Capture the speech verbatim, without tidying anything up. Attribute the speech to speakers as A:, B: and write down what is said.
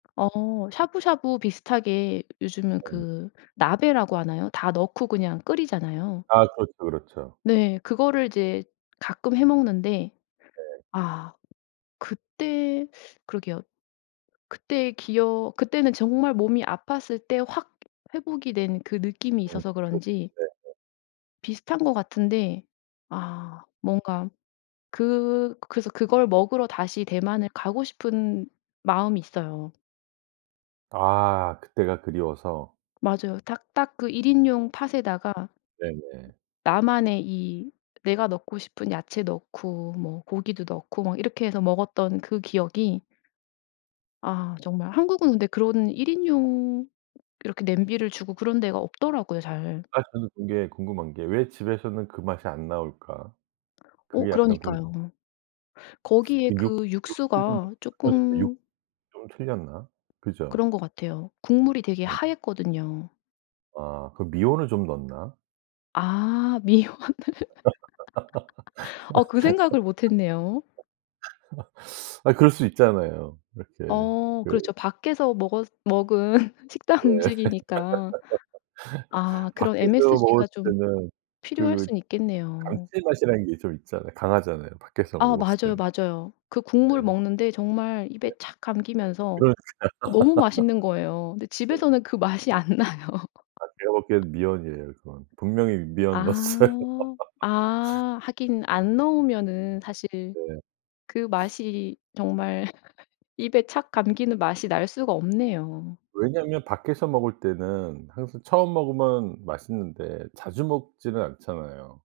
A: 어 샤브샤브 비슷하게 요즘은
B: 네.
A: 그 나베라고 하나요? 다 넣고 그냥 끓이잖아요.
B: 아 그렇죠, 그렇죠.
A: 네. 그거를 이제 가끔 해 먹는데
B: 네.
A: 아 그때 그러게요. 그때 기억 그때는 정말 몸이 아팠을 때 확 회복이 된 그 느낌이
B: 어
A: 있어서
B: 그쵸.
A: 그런지
B: 네네.
A: 비슷한 것 같은데 아 뭔가 그 그래서 그걸 먹으러 다시 대만을 가고 싶은 마음이 있어요.
B: 아 그때가 그리워서.
A: 맞아요. 탁 딱 그 일 인용 팟에다가
B: 네네.
A: 나만의 이 내가 넣고 싶은 야채 넣고 뭐 고기도 넣고 막 이렇게 해서 먹었던 그 기억이 아 정말 한국은 근데 그런 일 인용 이렇게 냄비를 주고 그런 데가 없더라고요 잘.
B: 아 저는 근데 궁금한 게 왜 집에서는 그 맛이 안 나올까?
A: 어
B: 그게 약간 궁
A: 그러니까요. 거기에
B: 그 육
A: 그
B: 육수도
A: 육수가
B: 그러니까 육
A: 쪼끔
B: 좀 틀렸나? 그죠?
A: 그런 것 같아요. 국물이 되게
B: 네.
A: 하앴거든요.
B: 아 그 미원을 좀 넣나?
A: 아 미원을. 어 그 생각을 못했네요.
B: 아 그럴 수 있잖아요. 이렇게
A: 어 그렇죠.
B: 그
A: 밖에서 먹었 먹은 식당
B: 예.
A: 음식이니까. 아 그런
B: 밖에서
A: msg가
B: 먹었을
A: 좀
B: 때는
A: 필요할
B: 그
A: 순 있겠네요.
B: 감칠맛이라는 게 좀 있잖아 강하잖아요, 밖에서
A: 아
B: 먹었을
A: 맞아요,
B: 때는.
A: 맞아요. 그 국물
B: 네.
A: 먹는데 정말
B: 네.
A: 입에 착 감기면서
B: 그러니까.
A: 아 너무 맛있는 거예요. 근데
B: 네.
A: 집에서는 그 맛이 안 나요.
B: 아 제가 보기엔 미원이에요, 그건. 분명히 미원 넣었어요.
A: 아. 아 하긴 안 넣으면은 사실
B: 네.
A: 그 맛이 정말 입에 착 감기는 맛이 날 수가 없네요.
B: 왜냐면 밖에서 먹을 때는 항상 처음 먹으면 맛있는데 자주 먹지는 않잖아요.